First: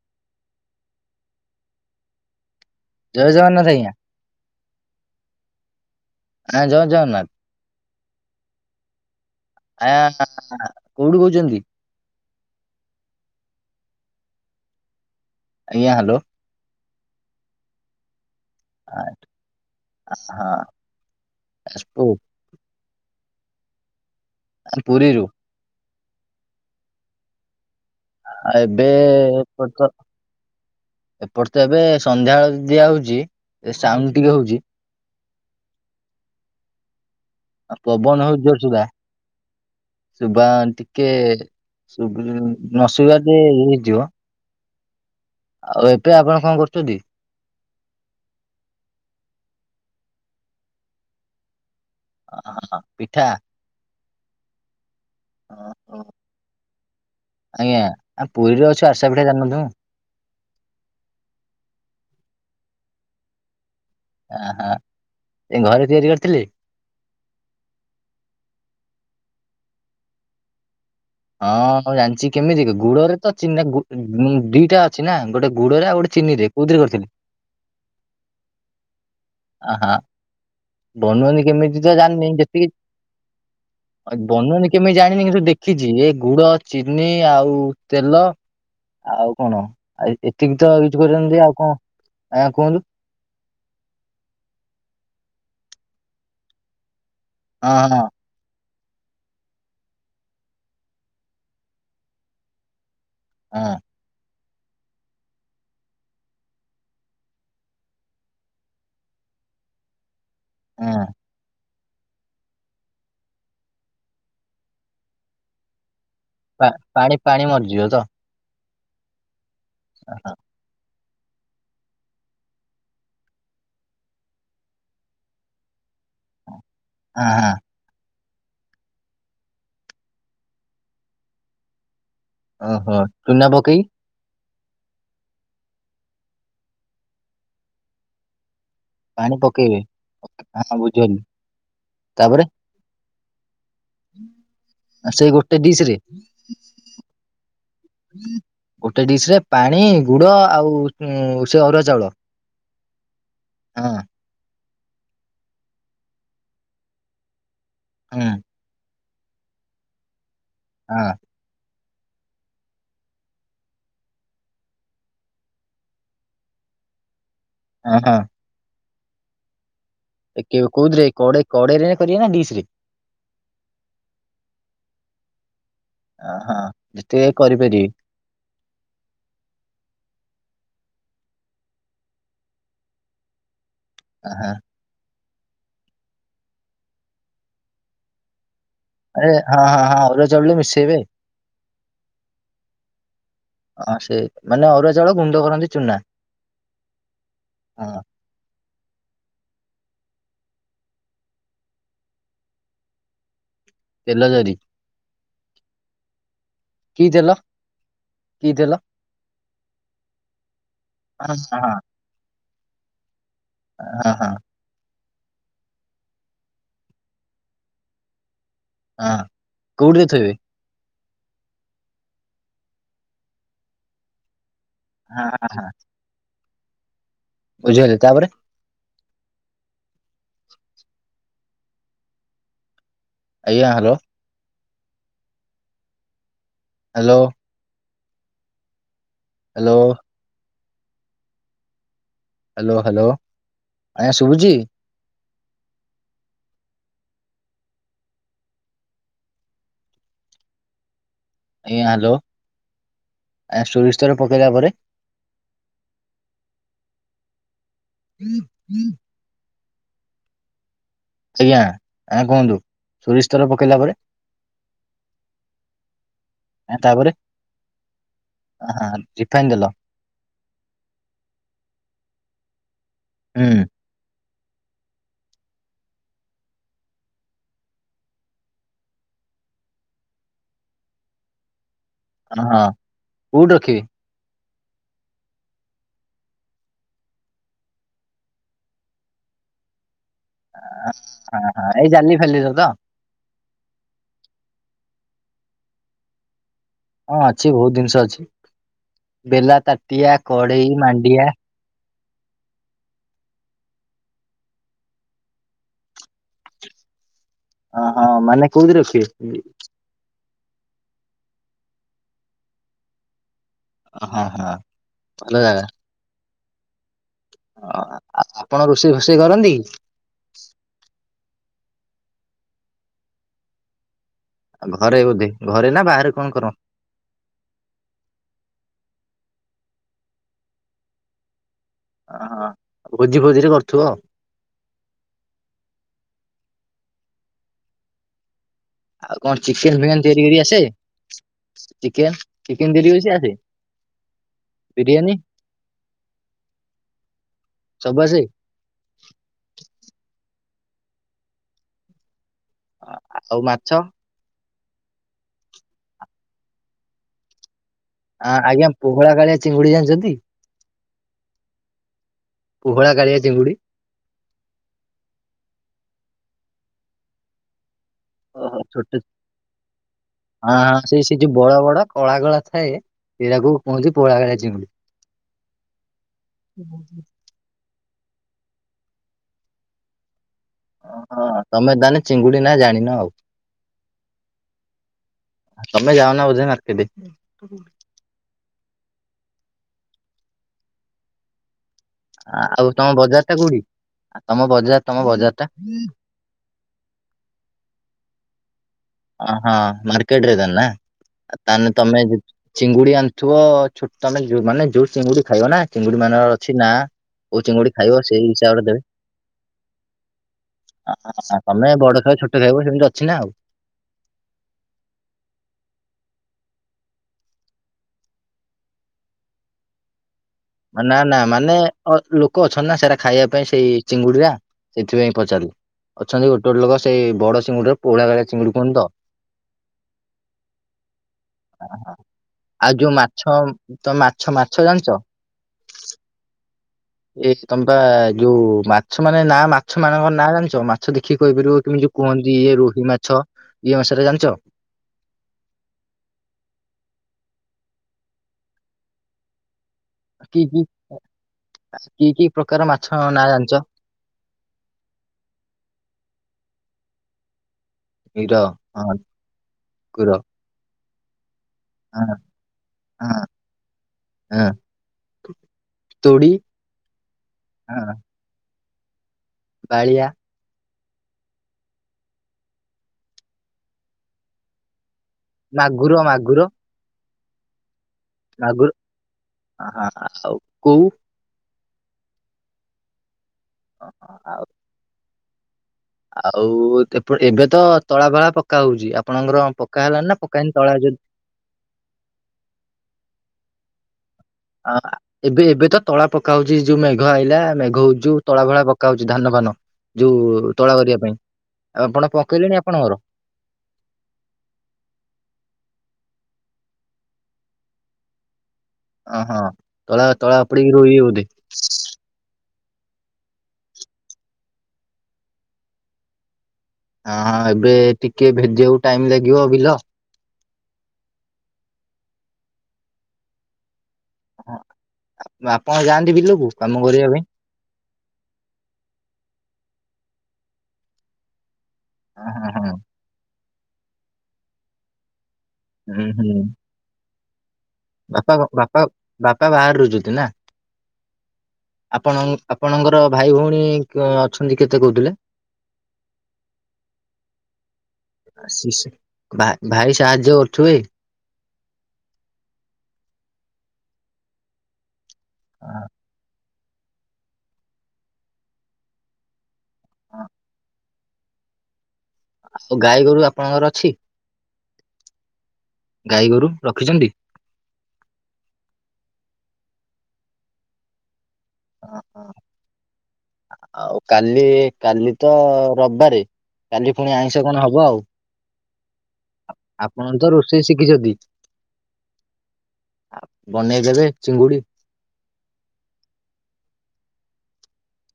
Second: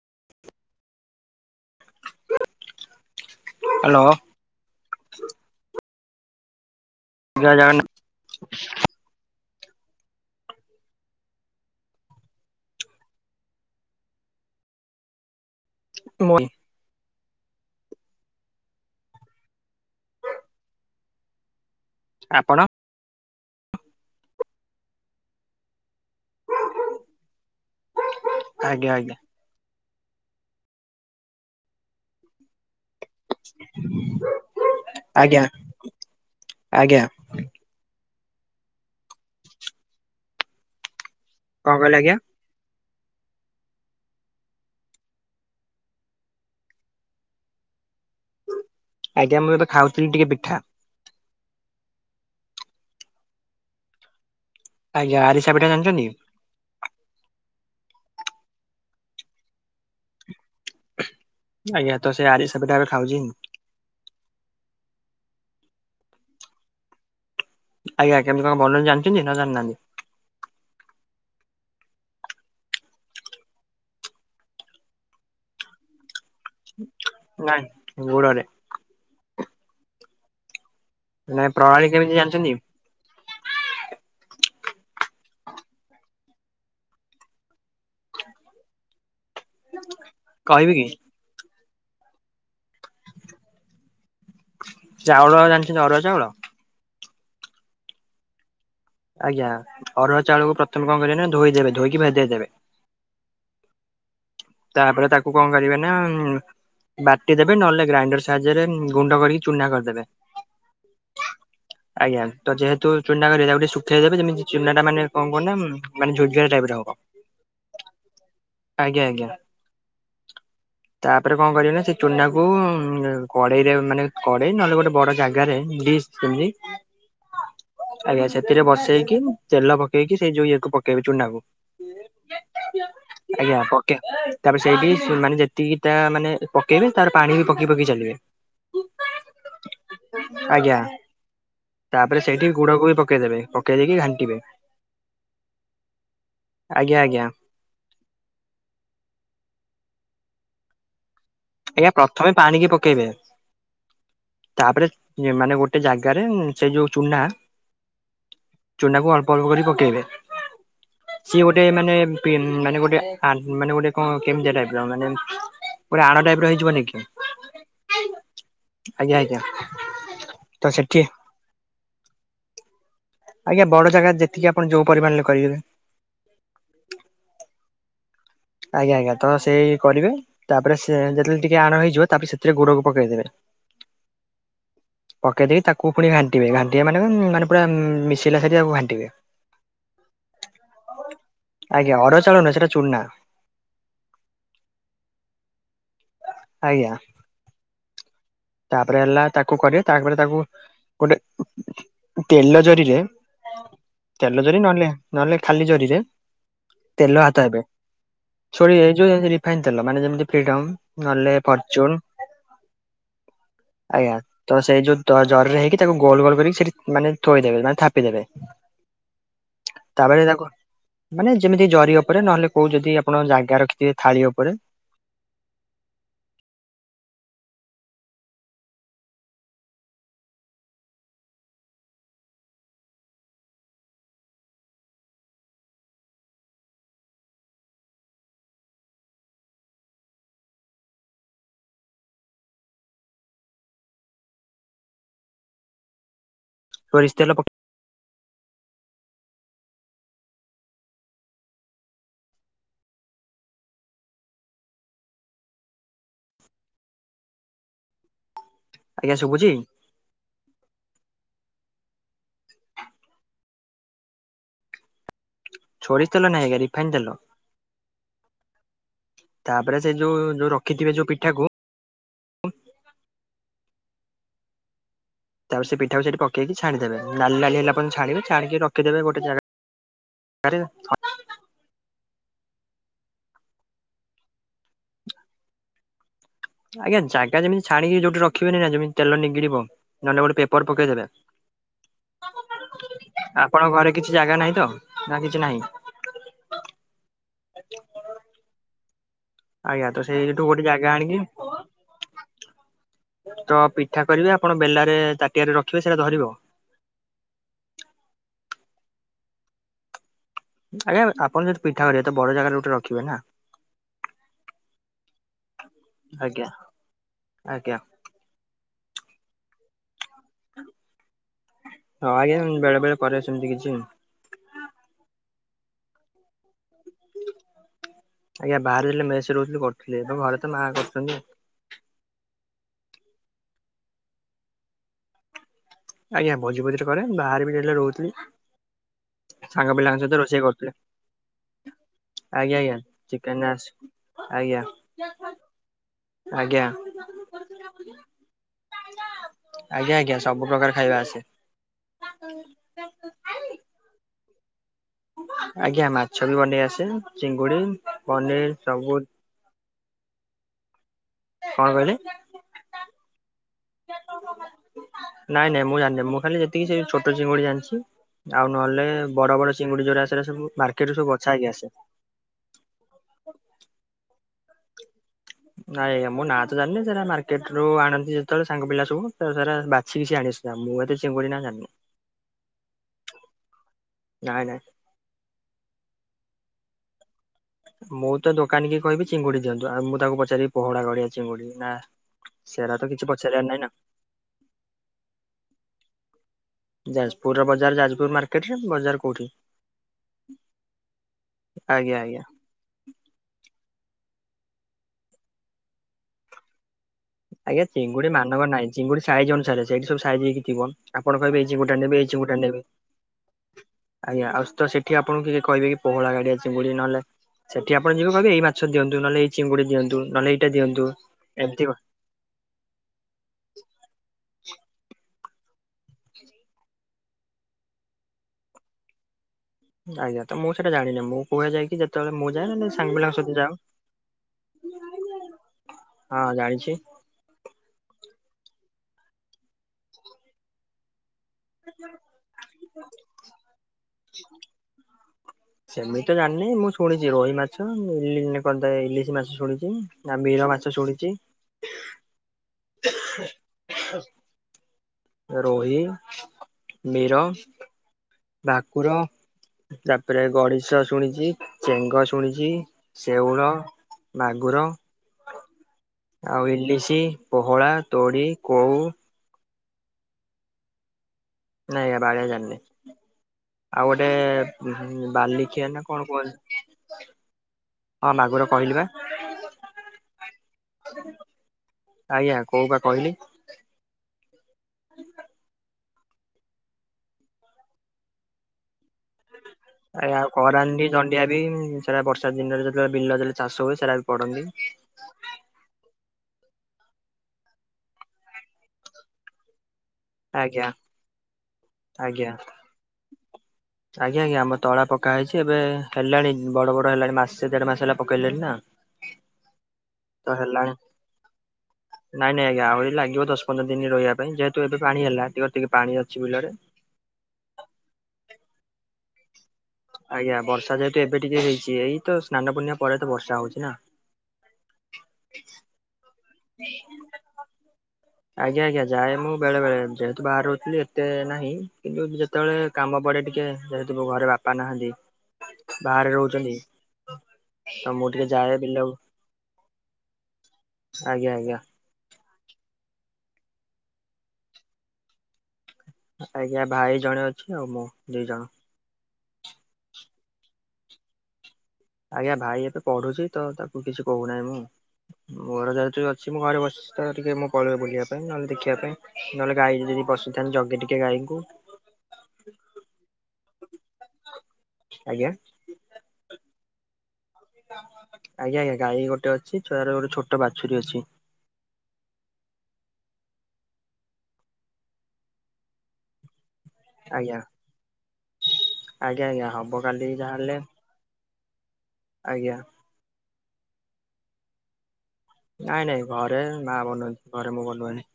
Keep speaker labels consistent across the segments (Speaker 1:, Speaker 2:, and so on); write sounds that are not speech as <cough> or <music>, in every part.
Speaker 1: <inaudible>
Speaker 2: ଜୟ Jagannath
Speaker 1: hello
Speaker 2: ଆଜ୍ଞା ନା ଯ
Speaker 1: ଜୟ ଜଗନ୍ନାଥ
Speaker 2: ଆଜ୍ଞା କୋଉଠୁ କହୁଛନ୍ତି। ଆଜ୍ଞା ହ୍ୟାଲୋ।
Speaker 1: ମୁଁ
Speaker 2: ଆଁ ହା ଆ
Speaker 1: ଆପଣ
Speaker 2: ଆରେ ପୁରୀରୁ। ଆ ଏବେ
Speaker 1: ଆଜ୍ଞା ଆଜ୍ଞା।
Speaker 2: ଏପଟ ତ ଏବେ ସନ୍ଧ୍ୟା ଦିଆ ହଉଛି। ଚି ସାଉଣ୍ଡ ଟିକେ ହଉଛି।
Speaker 1: ଆଜ୍ଞା ଆଜ୍ଞା।
Speaker 2: <unintelligible> ନସୋଇବା
Speaker 1: କଣ କହିଲେ
Speaker 2: ଟେ
Speaker 1: ଆଜ୍ଞା
Speaker 2: ଇଏ ହେଇଯିବ। ଆଉ ଏବେ ଆପଣ କଣ କରୁଛନ୍ତି?
Speaker 1: ଆଜ୍ଞା ମୁଁ ଏବେ ଖାଉଥିଲି ଟିକେ ପିଠା।
Speaker 2: ହ ପିଠା।
Speaker 1: ଆଜ୍ଞା ଆରିସା ପଠା
Speaker 2: ଓହୋ।
Speaker 1: ଜାଣିଛନ୍ତି।
Speaker 2: ଆଜ୍ଞା ଆ ପୁରୀରେ ଅଛୁ ଆରସା ପିଠା ଜାନନଥିବୁ।
Speaker 1: ଆଜ୍ଞା ତ ସେ ଆରିସା ପିଠା ଏବେ ଖାଉଛି ମୁଁ।
Speaker 2: ହ ହ ସେ ଘରେ ତିଆରି କରିଥିଲେ।
Speaker 1: ଆଜ୍ଞା ଆଜ୍ଞା ଏତି କଣ ବ ଜାଣିଛନ୍ତି ନ ଜାଣିନାହାନ୍ତି।
Speaker 2: ହଁ ମୁଁ ଜାଣିଛି କେମିତି ଗୁଡରେ ତ ଚିହ ଦିଟା ଅଛି ନା ଗୋଟେ ଗୁଡରେ ଆଉ ଗୋଟେ ଚିନିରେ କୋଉଥିରେ କରିଥିଲେ?
Speaker 1: ନାଇଁ ଗୋଡରେ।
Speaker 2: ଆ ହ। ବନୁଆନି
Speaker 1: ନାଇଁ
Speaker 2: କେମିତି
Speaker 1: ପ୍ରଣାଳୀ
Speaker 2: ତ ଜାଣିନି
Speaker 1: ଜାଣିଛନ୍ତି
Speaker 2: ଯେତିକି ବନୁ କେମିତି ଜାଣିନି କିନ୍ତୁ ଦେଖିଛି ଏ ଗୁଡ, ଚିନି ଆଉ ତେଲ ଆଉ କଣ? ଆ ଏତିକି
Speaker 1: କହିବି
Speaker 2: ତ
Speaker 1: କି?
Speaker 2: ୟୁଜ୍ କରିଛନ୍ତି ଆଉ କଣ ଆଜ୍ଞା କୁହନ୍ତୁ?
Speaker 1: ଚାଉଳ ଜାଣିଛନ୍ତି ଅରୁଆ ଚାଉଳ।
Speaker 2: ହଁ ହଁ।
Speaker 1: ଆଜ୍ଞା ଅରୁଆ ଚାଉଳକୁ ପ୍ରଥମେ କଣ କରିବ ନା ଧୋଇଦେବେ ଧୋଇକି ଭେଦେଇଦେବେ।
Speaker 2: ହଁ।
Speaker 1: ତାପରେ ତାକୁ କଣ କରିବେ ନା ଉଁ ବାଟି ଦେବେ ନହେଲେ ଗ୍ରାଇଣ୍ଡର ସାହାଯ୍ୟରେ ଗୁଣ୍ଡ କରିକି ଚୁନା କରିଦେବେ।
Speaker 2: ହଁ
Speaker 1: ଆଜ୍ଞା ତ ଯେହେତୁ ଚୁନା କରିବେ ତାକୁ ଟିକେ ଶୁଖେଇ ଦେବେ ଯେମିତି ଚୁନା ଟା ମାନେ କଣ କହନା ମାନେ ଝୁଝୁରା
Speaker 2: ପା
Speaker 1: ଟାଇପ ହବ
Speaker 2: ପାଣି ପାଣି ମରିଯିବ ତ
Speaker 1: ଆଜ୍ଞା ଆଜ୍ଞା। ତାପରେ କଣ କରିବ ନା ସେ ଚୁନା କୁ କଡେଇରେ ମାନେ କଡେଇ ନହେଲେ ଗୋଟେ ବଡ ଜାଗାରେ ଡି। <unintelligible>
Speaker 2: ହଁ ହଁ।
Speaker 1: ଆଜ୍ଞା ସେଥିରେ ବସେଇକି ତେଲ ପକେଇକି ସେଇ ଯୋଉ ଇଏ କ ପକେଇବେ ଚୁନା କୁ।
Speaker 2: ଓହୋ ଚୁନା
Speaker 1: ଆଜ୍ଞା
Speaker 2: ପକେଇ
Speaker 1: ଓକେ। ତାପରେ ସେଇଟି ମାନେ ଯେତିକି ତା ମାନେ ପକେଇବେ ତାର ପାଣି ବି ପକେଇ ପକେଇ ଚାଲିବେ।
Speaker 2: ପାଣି ପକେଇବେ
Speaker 1: ଆଜ୍ଞା
Speaker 2: ହଁ ବୁଝିଗଲି
Speaker 1: ତାପରେ ସେଇଠି ଗୁଡକୁ ବି ପକେଇଦେବେ। ଦେଇକି ଘାଣ୍ଟିବେ।
Speaker 2: ସେଇ ଗୋଟେ ଡିଶ ରେ।
Speaker 1: ଆଜ୍ଞା ଆଜ୍ଞା
Speaker 2: ଗୋଟେ ଡିଶ ରେ ପାଣି ଗୁଡ ଆଉ ଉଁ ସେ ଅରୁଆ
Speaker 1: ଆଜ୍ଞା
Speaker 2: ଚାଉଳ
Speaker 1: ପ୍ରଥମେ ପାଣିିକି ପକେଇବେ।
Speaker 2: ହଁ
Speaker 1: ତାପରେ ମାନେ ଗୋଟେ ଜାଗାରେ ସେ ଯୋଉ ଚୁନା
Speaker 2: ହୁଁ।
Speaker 1: ଚୁନା କୁ ଅଳ୍ପ ଅଳ୍ପ କରି ପକେଇବେ
Speaker 2: ହଁ
Speaker 1: ସିଏ ଗୋଟେ ମାନେ ମାନେ ଗୋଟେ ମାନେ ଗୋଟେ କଣ କେମିତିଆ ଟାଇପ ର ମାନେ ଗୋଟେ ଆଣ ଟାଇପର ରହି ଯିବନି କି?
Speaker 2: ହଁ
Speaker 1: ଆଜ୍ଞା ଆଜ୍ଞା। ତ
Speaker 2: କୋଉ
Speaker 1: ସେଠି
Speaker 2: କୋଉଥିରେ କଡ଼େଇ କଡେଇରେ କରିବେ ନା ଡିଶ ରେ।
Speaker 1: ଆଜ୍ଞା ବଡ ଜାଗା ଯେତିକି ଆପଣ ଯୋଉ ପରିମାଣରେ କରିିବେ।
Speaker 2: ଅ ହଁ ଯେତେ କରିପାରିବି।
Speaker 1: ଆଜ୍ଞା ଆଜ୍ଞା ତ ସେଇ କରିବେ ତାପରେ ସେ ଯେତେବେଳେ ଟିକେ ଆଣ ହେଇଯିବ ତାପରେ ସେଥିରେ ଗୋଡକୁ ପକେଇଦେବେ।
Speaker 2: ଅ ହଁ,
Speaker 1: ପକେଇ ଦେଇକି ତାକୁ ପୁଣି ଘାଣ୍ଟିବେ ଘାଣ୍ଟିବେ ମାନେ ମାନେ ପୁରା ମିଶିଲା ସାରି ତାକୁ ଘାଣ୍ଟି
Speaker 2: ଆରେ ହଁ ହଁ ହଁ ଅରୁଆ ଚାଉଳ ବି ମିଶେଇବେ।
Speaker 1: ଆଜ୍ଞା ଅରୁଆ ଚାଉଳ ନୁହେଁ ସେଟା ଚୁନା
Speaker 2: ହଁ ସେ ମାନେ ଅରୁଆ ଚାଉଳ ଗୁଣ୍ଡ କରନ୍ତି ଚୁନା।
Speaker 1: ଆଜ୍ଞା
Speaker 2: ହଁ,
Speaker 1: ତାପରେ ହେଲା ତାକୁ କରେ ତାପରେ ତାକୁ ଗୋଟେ ତେଲ ଜରିରେ ତେଲ ଜରି ନହେଲେ ନହେଲେ ଖାଲି ଜରିରେ ତେଲ ହାତ ହେବେ
Speaker 2: କି ତେଲ?
Speaker 1: ସୋରି ଏ ଯୋଉ ରିଫାଇନ ତେଲ ମାନେ ଯେମିତି ଫିରଡ଼ମ
Speaker 2: ହଁ
Speaker 1: ନହେଲେ
Speaker 2: ହଁ
Speaker 1: ଫର୍ଚୁନ୍ ଆଜ୍ଞା
Speaker 2: ହଁ ହଁ ହଁ
Speaker 1: ତ ସେଇ ଯୋଉ ତ ଜରିରେ ହେଇକି ତାକୁ ଗୋଲ ଗୋଲ କରିକି ସେଠି ମାନେ ଥୋଇଦେବେ ମାନେ ଥାପିଦେବେ।
Speaker 2: ହଁ କୋଉଠି ଆଛ
Speaker 1: ତାପରେ
Speaker 2: ଏବେ?
Speaker 1: ତାକୁ ମାନେ ଯେମିତି ଜରି ଉପରେ ନହେଲେ କୋଉ ଯଦି ଆପଣ ଜାଗା ରଖିଥିବେ ଥାଳି ଉପରେ।
Speaker 2: ଆ ହଁ ହ। ବୁଝିଗଲି ତାପରେ। ଆଜ୍ଞା hello hello hello hello hello ଆଜ୍ଞା ଶୁବୁଛି?
Speaker 1: ସୋରିଷ ତେଲ ପକେ
Speaker 2: ଇ ହ୍ୟାଲୋ ସୋରିଷ ତେଲ ପକେଇଲା ପରେ
Speaker 1: <inaudible>
Speaker 2: ହୁଁ <inaudible>
Speaker 1: ଆଜ୍ଞା ସୁବୁଛି?
Speaker 2: ଆଜ୍ଞା ଆ କୁହନ୍ତୁ ସୋରିଷ ତେଲ ପକେଇଲା ପରେ।
Speaker 1: ସୋରିଷ ତେଲ ନାହିଁ ଆଜ୍ଞା ରିଫାଇନ୍ ତେଲ।
Speaker 2: ଆ ହଁ। ରିଫାଇନ ତେଲ
Speaker 1: ତାପରେ ସେ ଯୋଉ ଯୋଉ ରଖିଥିବେ ଯୋଉ ପିଠାକୁ
Speaker 2: ହୁଁ।
Speaker 1: ତାପରେ ସେ ପିଠାକୁ ସେଠି ପକେଇକି ଛାଣିଦେବେ। ନାଲି ନାଲି ହେଲା ପର୍ଯ୍ୟନ୍ତ ଛାଣିବେ ଛାଣିକି ରଖିଦେବେ ଗୋଟେ ଜାଗାରେ। ଆରେ ହଁ।
Speaker 2: ହଁ କୋଉଠି ରଖିବେ?
Speaker 1: ଆଜ୍ଞା ଜାଗା ଯେମିତି ଛାଣିକି ଯୋଉଠି ରଖିବେନି ନା ଯେମିତି ତେଲ ନିଗିଡିବ। ନହେଲେ ଗୋଟେ ପେପର ପକେଇଦେବେ।
Speaker 2: ହଁ ହଁ ଏଇ ଜାଲି ଫାଲିରେ ତ
Speaker 1: ଆପଣଙ୍କ ଘରେ କିଛି ଜାଗା ନାହିଁ ତ ନା କିଛି ନାହିଁ?
Speaker 2: ହଁ ଅଛି ବହୁତ ଜିନିଷ ଅଛି ବେଲା,
Speaker 1: ଆଜ୍ଞା
Speaker 2: ତାଟିଆ, କଡ଼େଇ ମାଣ୍ଡିଆ।
Speaker 1: ଟୋକାଟା ତ ପିଠା କରିବେ ଆପଣ ବେଲାରେ ତାଟିଆରେ ରଖିବେ ସେଇଟା ଧରିବ।
Speaker 2: ଅ ହଁ ମାନେ କୋଉଥିରେ ରଖିବେ?
Speaker 1: ଆଜ୍ଞା ଆପଣ ଯଦି ପିଠା କରିବେ ତ ବଡ ଜାଗାରେ ଗୋଟେ ରଖିବେ ନାଁ।
Speaker 2: ଓହଁ ହଁ ଭଲ ଜାଗା।
Speaker 1: ଆଜ୍ଞା। ଆଜ୍ଞା
Speaker 2: ହଁ ଆ ଆପଣ ରୋଷେଇ ଫୋଷେଇ କରନ୍ତି?
Speaker 1: ହଁ ଆଜ୍ଞା ବେଳେ ବେଳେ କରେ ସେମିତି କିଛି।
Speaker 2: ଆଉଁ ଘରେବୋଧେ ଘରେ ନାଁ ବାହାରେ କଣ କର?
Speaker 1: ଆଜ୍ଞା ବାହାରେ ରହିଲେ ମେସ ରହୁଥିଲି କରୁଥିଲେ। ଏବେ ଘରେ ତ ମା କରୁଛନ୍ତି।
Speaker 2: ଓ ହଁ ଭୋଜି ଫୋଜିରେ କରୁଥିବ।
Speaker 1: ଆଜ୍ଞା ଭୋଜି ଫୋଜିରେ କରେ ବାହାରେ ବି ଯେତେବେଳେ ରହୁଥିଲି।
Speaker 2: ଆଉ କଣ
Speaker 1: ସାଙ୍ଗ
Speaker 2: ଚିକେନ
Speaker 1: ପିଲାଙ୍କ
Speaker 2: ଫିକେନ
Speaker 1: ସହିତ
Speaker 2: ତିଆରି କରି
Speaker 1: ରୋଷେଇ
Speaker 2: ଆସେ?
Speaker 1: କରୁଥିଲି
Speaker 2: ଚିକେନ
Speaker 1: ଆଜ୍ଞା
Speaker 2: ଚିକେନ
Speaker 1: ଆଜ୍ଞା।
Speaker 2: ବିରି ମିଶି ଆସେ।
Speaker 1: ଚିକେନ ରାଇସ୍ ଆଜ୍ଞା
Speaker 2: ବିରିୟାନୀ?
Speaker 1: ଆଜ୍ଞା <unintelligible> ଆଜ୍ଞା
Speaker 2: ସବୁ ଆସେ?
Speaker 1: ଆଜ୍ଞା। ସବୁ ପ୍ରକାର ଖାଇବା ଆସେ।
Speaker 2: ଆ-ଆ ଆଉଁ ମାଛ?
Speaker 1: ଆଜ୍ଞା ମାଛ ବି ବନେଇ ଆସେ। ଚିଙ୍ଗୁଡି
Speaker 2: ଆଁ
Speaker 1: ପନିର
Speaker 2: ଆଜ୍ଞା
Speaker 1: ସବୁ
Speaker 2: ପୋହଳା କାଳିଆ ଚିଙ୍ଗୁଡି ଜାଣିଛନ୍ତି?
Speaker 1: କଣ କହିଲେ?
Speaker 2: ପୋହଳା କାଳିଆ ଚିଙ୍ଗୁଡି।
Speaker 1: ନାଇଁ ନାଇଁ ମୁଁ ଜାନି। ମୁଁ ଖାଲି ଯେତିକି ସେ ଛୋଟ ଚିଙ୍ଗୁଡି ଜାଣିଛି। ଆଉ
Speaker 2: ଓହୋ
Speaker 1: ନହେଲେ
Speaker 2: ଛୋଟ
Speaker 1: ବଡ ବଡ ଚିଙ୍ଗୁଡି ଯୋଉରା ସେଇରା ସବୁ
Speaker 2: ଆ
Speaker 1: ମାର୍କେଟ ରୁ
Speaker 2: ସେଇ ସେ
Speaker 1: ସବୁ
Speaker 2: ଯୋଉ
Speaker 1: ବଛା ହେଇକି
Speaker 2: ବଡ
Speaker 1: ଆସେ।
Speaker 2: ବଡ କଳା କଳା ଥାଏ ସେଇଟାକୁ କୁହନ୍ତି ପୋଳାକାଳୀଆ ଚିଙ୍ଗୁଡି।
Speaker 1: ନାଇଁ ଆଜ୍ଞା ନାଁ ତ ଜାଣିନି। ସେଇଟା ମାର୍କେଟ ରୁ ଆଣ ଯେତେବେଳେ ସାଙ୍ଗ ପିଲା ସବୁ ତା ସାରା ବାଛିକି ସେ ଆଣିବେ।
Speaker 2: ହଁ ହଁ ତମେ ତାହାଲେ ଚିଙ୍ଗୁଡି ନାଁ ଜାଣିନ ଆଉ।
Speaker 1: ନାଇଁ ନାଇଁ
Speaker 2: ତମେ ଯାଅ ନା ବୁଧେ ମାର୍କେଟେ।
Speaker 1: ମୁଁ ତ ଦୋକାନୀ କି କହିବି ଚିଙ୍ଗୁଡି ଦିଅନ୍ତୁ। ଆଉ ମୁଁ ତାଙ୍କୁ ପଚାରିବି ପୋହଳା କାଳିଆ ଚିଙ୍ଗୁଡି ନାଁ
Speaker 2: ଆଉଁ ତମ ବଜାର ଟା କୋଉଁଠି? ତମ ବଜାର ତମ ବଜାର ଟା।
Speaker 1: ଯାଜପୁର ର ବଜାର ଯାଜପୁର ମାର୍କେଟ।
Speaker 2: ଓଁ ହୋ ମାର୍କେଟରେ ତାନେ ତାହେଲେ
Speaker 1: ଆଜ୍ଞା
Speaker 2: ତମେ
Speaker 1: ଆଜ୍ଞା।
Speaker 2: ଚିଙ୍ଗୁଡି ଆଣୁଥିବ। ଛୋଟଲାଗିବ ମାନେ ଯୋଉଁ ଚିଙ୍ଗୁଡି ଖାଇବ ନାଁ ସେ ଚିଙ୍ଗୁଡି ମାନଙ୍କର ଅଛି ନାଁ।
Speaker 1: ଆଜ୍ଞା ଚିଙ୍ଗୁଡି ମାନଙ୍କ ନାହିଁ। ଚିଙ୍ଗୁଡି ସାଇଜ୍ ଅନୁସାରେ ସେଠି ସବୁ ସାଇଜ ହେକି ଥିବ। ଆପଣ କହିବେ ଏଇ ଚିଙ୍ଗୁଡି ଟା ନେବେ। ଏଇ
Speaker 2: କହିବେ
Speaker 1: ଚିଙ୍ଗୁଡିଟା
Speaker 2: ଛୋଟ
Speaker 1: ନେବେ।
Speaker 2: ଖାଇବୁ ସେମିତି ଅଛି ନାଁ ଆଉ।
Speaker 1: ଆଜ୍ଞା ଆଉ ତ ସେଠି ଆପଣଙ୍କୁ କିଏ କହିବେ କି ପୋହଳାକାଳିଆ ଚିଙ୍ଗୁଡି। ନହେଲେ ସେଠି ଆପଣ ଯିବେ କହିବେ ଏଇ ମାଛ ଦିଅନ୍ତୁ। ନହେଲେ ଏଇ ଚିଙ୍ଗୁଡିି ଦିଅନ୍ତୁ। ନହଲେ
Speaker 2: ନାଁ ନାଁ ମାନେ ଅ ଲୋକ ଅଛନ୍ତି ନା ସେଟା ଖାଇବା ପାଇଁ ସେଇ ଚିଙ୍ଗୁଡିଡା। ସେଇଥିପାଇଁ ପଚାରିବୁ ଅଛନ୍ତି ଗୋଟେ ଗୋଟେ ଲୋକ ସେଇ ବଡ ଚିଙ୍ଗୁଡିର ପୋହଳା କାଳିଆ ସିଙ୍ଗୁଡି କୁହନ୍ତି ତ।
Speaker 1: ଆଜ୍ଞା ତ ମୁଁ ସେଇଟା ଜାଣିନି। ମୁଁ କୁହାଯାଇକି ଯେତେବେଳେ ମୁଁ ଯାଏ ନହଲେ ସାଙ୍ଗଙ୍କ ସ ଯାଅ।
Speaker 2: ମିଛ ଜାଣିଛ।
Speaker 1: ହଁ ଜାଣିଛି।
Speaker 2: ଇସି ତମେ ପା ଯୋଉଁ ମାଛ ମାନେ ନାଁ ମାଛ ମାନଙ୍କର ନାଁ ଜାଣିଛ। ମାଛ ଦେଖି ଦେଖିକି କହିପାରିବ କେମିତି କୁହନ୍ତି ଏରୋହି ମାଛ ଇଏ ମାଛ ଟା ଜାଣିଛ।
Speaker 1: ସେମିତି ତ ଜାଣିନି। ମୁଁ ଶୁଣିଛି ରୋହି ମାଛ ଏଁ କଣ ତ ଇଲିଶି ମାଛ ଶୁଣିଛି। ନାଁ ମିର ମାଛ ଶୁଣିଛି।
Speaker 2: କେତେ ପ୍ରକାର ମାଛ ନାଁ ଜାଣିଛ।
Speaker 1: ଖାଁ। ରୋହି ମୀର। ଭାକୁର ତାପରେ ଗଡିଶ ଶୁଣିଛି। ଚେଙ୍ଗ
Speaker 2: ହଁ
Speaker 1: ଶୁଣିଛି
Speaker 2: ହଁ
Speaker 1: ଶେଉଳ
Speaker 2: ହଁ
Speaker 1: ମାଗୁର।
Speaker 2: ତୋଡି
Speaker 1: ଆଉ ଇଲିଶି ପୋହଳା
Speaker 2: ହଁ
Speaker 1: ତୋଡି କଉ।
Speaker 2: ବାଳିଆ।
Speaker 1: ନାଇଁ ବାଳିଆ ଜାଣନି। ଆଉ ଗୋଟେ ବାଲିଖିଆ ନା
Speaker 2: ମାଗୁର
Speaker 1: କଣ
Speaker 2: ମାଗୁର
Speaker 1: କୁହ।
Speaker 2: ମାଗୁର ଆ-ଆ-ଆ-ଆଉ କଉ।
Speaker 1: ଆଜ୍ଞା କୋଉ ବା କହିଲି।
Speaker 2: ଓ-ଓ-ଆଉ। ଆଉ ଏବେ ତ ତଳା ଭଳା ପକ୍କା ହଉଛି। ଆ
Speaker 1: ଏଉ କରାଣ୍ଡି ଜଣ୍ଡିଆ ବି ସେଟା ବର୍ଷା ଦିନରେ ଯେତେବେଳେ ବିଲ ଚାଷ ହୁଏ। ସେରା
Speaker 2: ଆ-ଆ-ଅ ଏବେ ଏବେ ତ ତଳା ପକ ପକା ହଉଛି ଯୋଉ ମେଘ ଆଇଲା ମେଘ ହଉଛିଉ। ତଳା ଭଳା ପକା ହଉଛି ଧାନ ଫାନ। ଯୋଉ
Speaker 1: ଆଜ୍ଞା
Speaker 2: ତୋଳା କରିବା ପାଇଁ। ଆଉ ଆପଣ
Speaker 1: ଆଜ୍ଞା
Speaker 2: ପକେଇଲେଣି ଆପଣଙ୍କର।
Speaker 1: ଆଜ୍ଞା ଆଜ୍ଞା ଆମ ତଳା ପକା ହେଇଛି ଏବେ ହେଲାଣି। ବଡ ବଡ ହେଲାଣି। ମାସେ ଦେଢ ମାସ ହେଲା ପକେଇଲେଣି ନା।
Speaker 2: ଅ ହଁ ତଳା
Speaker 1: ତ
Speaker 2: ତଳ
Speaker 1: ହେଲାଣି
Speaker 2: ପଡିିରୁ ରୁହି ବୋଧେ।
Speaker 1: ନାଇଁ ନାଇଁ ଆହୁରି ଲାଗିବ ଦଶ ପନ୍ଦର ଦିନ ରହିବା ପାଇଁ। ଯେହେତୁ ଏବେ ପାଣି ହେଲା ଟିକ ଟିକେ ପାଣି ଅଛି ବିଲରେ।
Speaker 2: ହଁଁ ଏବେ ଟିକେ ଭେଜିବାକୁ ଟାଇମ୍ ଲାଗିବ ବିଲ।
Speaker 1: ଆଜା ବର୍ଷା ଯହେତୁ ଏବେ ଟିକେ ହେଇଛି। ଏଇ ସ୍ନାନ ପୁର୍ଣି ପରେ ତ ବର୍ଷା ହଉଛି ନା।
Speaker 2: ହଁ ଆପଣ ଯାଆନ୍ତି ବିଲକୁ କାମ କରିବା ପାଇଁ?
Speaker 1: ଆଜ୍ଞା ଆଜ୍ଞା ଯାଏ ମୁଁ ବେଳେ ବେଳେ ଯେହେତୁ ବାହରେ ରହୁଥିଲି ଏତେ ନାହିଁ। କିନ୍ତୁ
Speaker 2: ହଁ
Speaker 1: ଯେତେବେଳେ
Speaker 2: ହଁ
Speaker 1: କାମ ପଡେ ଟିକେ ଯେହେତୁ ଘରେ ବାପା ନାହାନ୍ତି
Speaker 2: ହୁଁ
Speaker 1: ବାହାରେ
Speaker 2: ହୁଁ
Speaker 1: ରହୁଛନ୍ତି। ତ ମୁଁ ଟିକେ
Speaker 2: ବାପା
Speaker 1: ଯାଏ
Speaker 2: ଙ୍କ ବାପା
Speaker 1: ବିଲକୁ
Speaker 2: ବାପା ବାହାରେ ରହୁଛନ୍ତି ନା?
Speaker 1: ଆଜ୍ଞା ଆଜ୍ଞା।
Speaker 2: ଆପଣ ଆପଣଙ୍କର ଭାଇ ଭଉଣୀ ଅଛନ୍ତି କେତେ କହୁଥିଲେ?
Speaker 1: ଆଜ୍ଞା ଭାଇ ଜଣେ ଅଛି ଆଉ ମୁଁ ଦି ଜଣ।
Speaker 2: ଭାଇ ଭାଇ ସାହାଯ୍ୟ କରୁଥିବେ?
Speaker 1: ଆଜ୍ଞା ଭାଇ ଏବେ ପଢୁଛି ତ ତାକୁ କିଛି କହୁନାହିଁ ମୁଁ ଘର ଯେହେତୁ ଅଛି ମୁଁ ଘରେ ବସି ତ ଟିକେ ମୁଁ ପଳିବି ବୁଲିବା ପାଇଁ ନହେଲେ ଦେଖିବା ପାଇଁ ନହେଲେ ଗାଈ ଯଦି ବସିଥାନ୍ତି ଜଗେ ଟିକେ କେ ଗାଈଙ୍କୁ।
Speaker 2: ଆଉ ଗାଈ ଗୋରୁ ଆପଣଙ୍କର ଅଛି?
Speaker 1: ଆଜ୍ଞା?
Speaker 2: ଗାଈ ଗୋରୁ ରଖିଛନ୍ତି?
Speaker 1: ଆଜ୍ଞା ଆଜ୍ଞା ଗାଈ ଗୋଟେ ଅଛି ଛୁଆ ର ଗୋଟେ ଛୋଟ ବାଛୁରୀ ଅଛି। <inaudible>
Speaker 2: ଆଉ କାଲି କାଲି ତ ରବିବାରେ। କାଲି ପୁଣି
Speaker 1: ଆଜ୍ଞା।
Speaker 2: ଆଇଁଷହ କଣ ହବ ଆଉ।
Speaker 1: ଆଜ୍ଞା ଆଜ୍ଞା ହବ କାଲି
Speaker 2: ଆପଣ ତ
Speaker 1: ଯାହାହେଲେ
Speaker 2: ରୋଷେଇ ଶିଖିଛନ୍ତି।
Speaker 1: ଆଜ୍ଞା।
Speaker 2: ବନେଇଦବେ ଚିଙ୍ଗୁଡି।
Speaker 1: ନାଇଁ ନାଇଁ ଘରେ ମା ବନୁନ୍ତି ଘରେ ମୁଁ ବନୁନି।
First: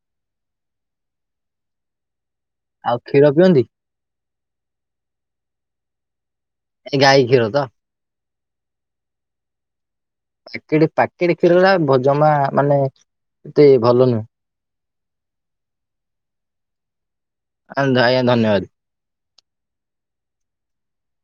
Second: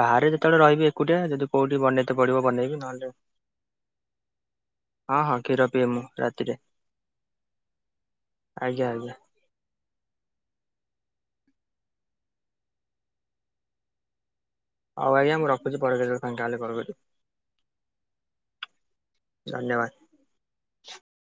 Speaker 1: ବାହାରେ ଯେତେବେଳେ ରହିବି ଏକୁଟିଆ ଯଦି କୋଉଠି ବନେଇତେ ପଡିବ ବନେଇବି
Speaker 2: ଆଉ
Speaker 1: ନହେଲେ
Speaker 2: କ୍ଷୀର ପିଅନ୍ତି
Speaker 1: ହଁ ହଁ ଖୀର ପିଏ ମୁ ରାତିରେ।
Speaker 2: ଏ ଗାଈ ଖିୀର ତ?
Speaker 1: ଆଜ୍ଞା ଆଜ୍ଞା।
Speaker 2: ପାକେଟ ପକେଟ କ୍ଷୀର ରା ଜମା ମାନେ ଏତେ ଭଲ ନୁହେଁ।
Speaker 1: ହଉ ଆଜ୍ଞା ମୁଁ ରଖୁଛି ପରେ କେତେବେଳ ଫାଙ୍କା ହେଲେ କଲ୍ କରିବି।
Speaker 2: ଆ ଆଜ୍ଞା ଧନ୍ୟବାଦ।
Speaker 1: ଧନ୍ୟବାଦ।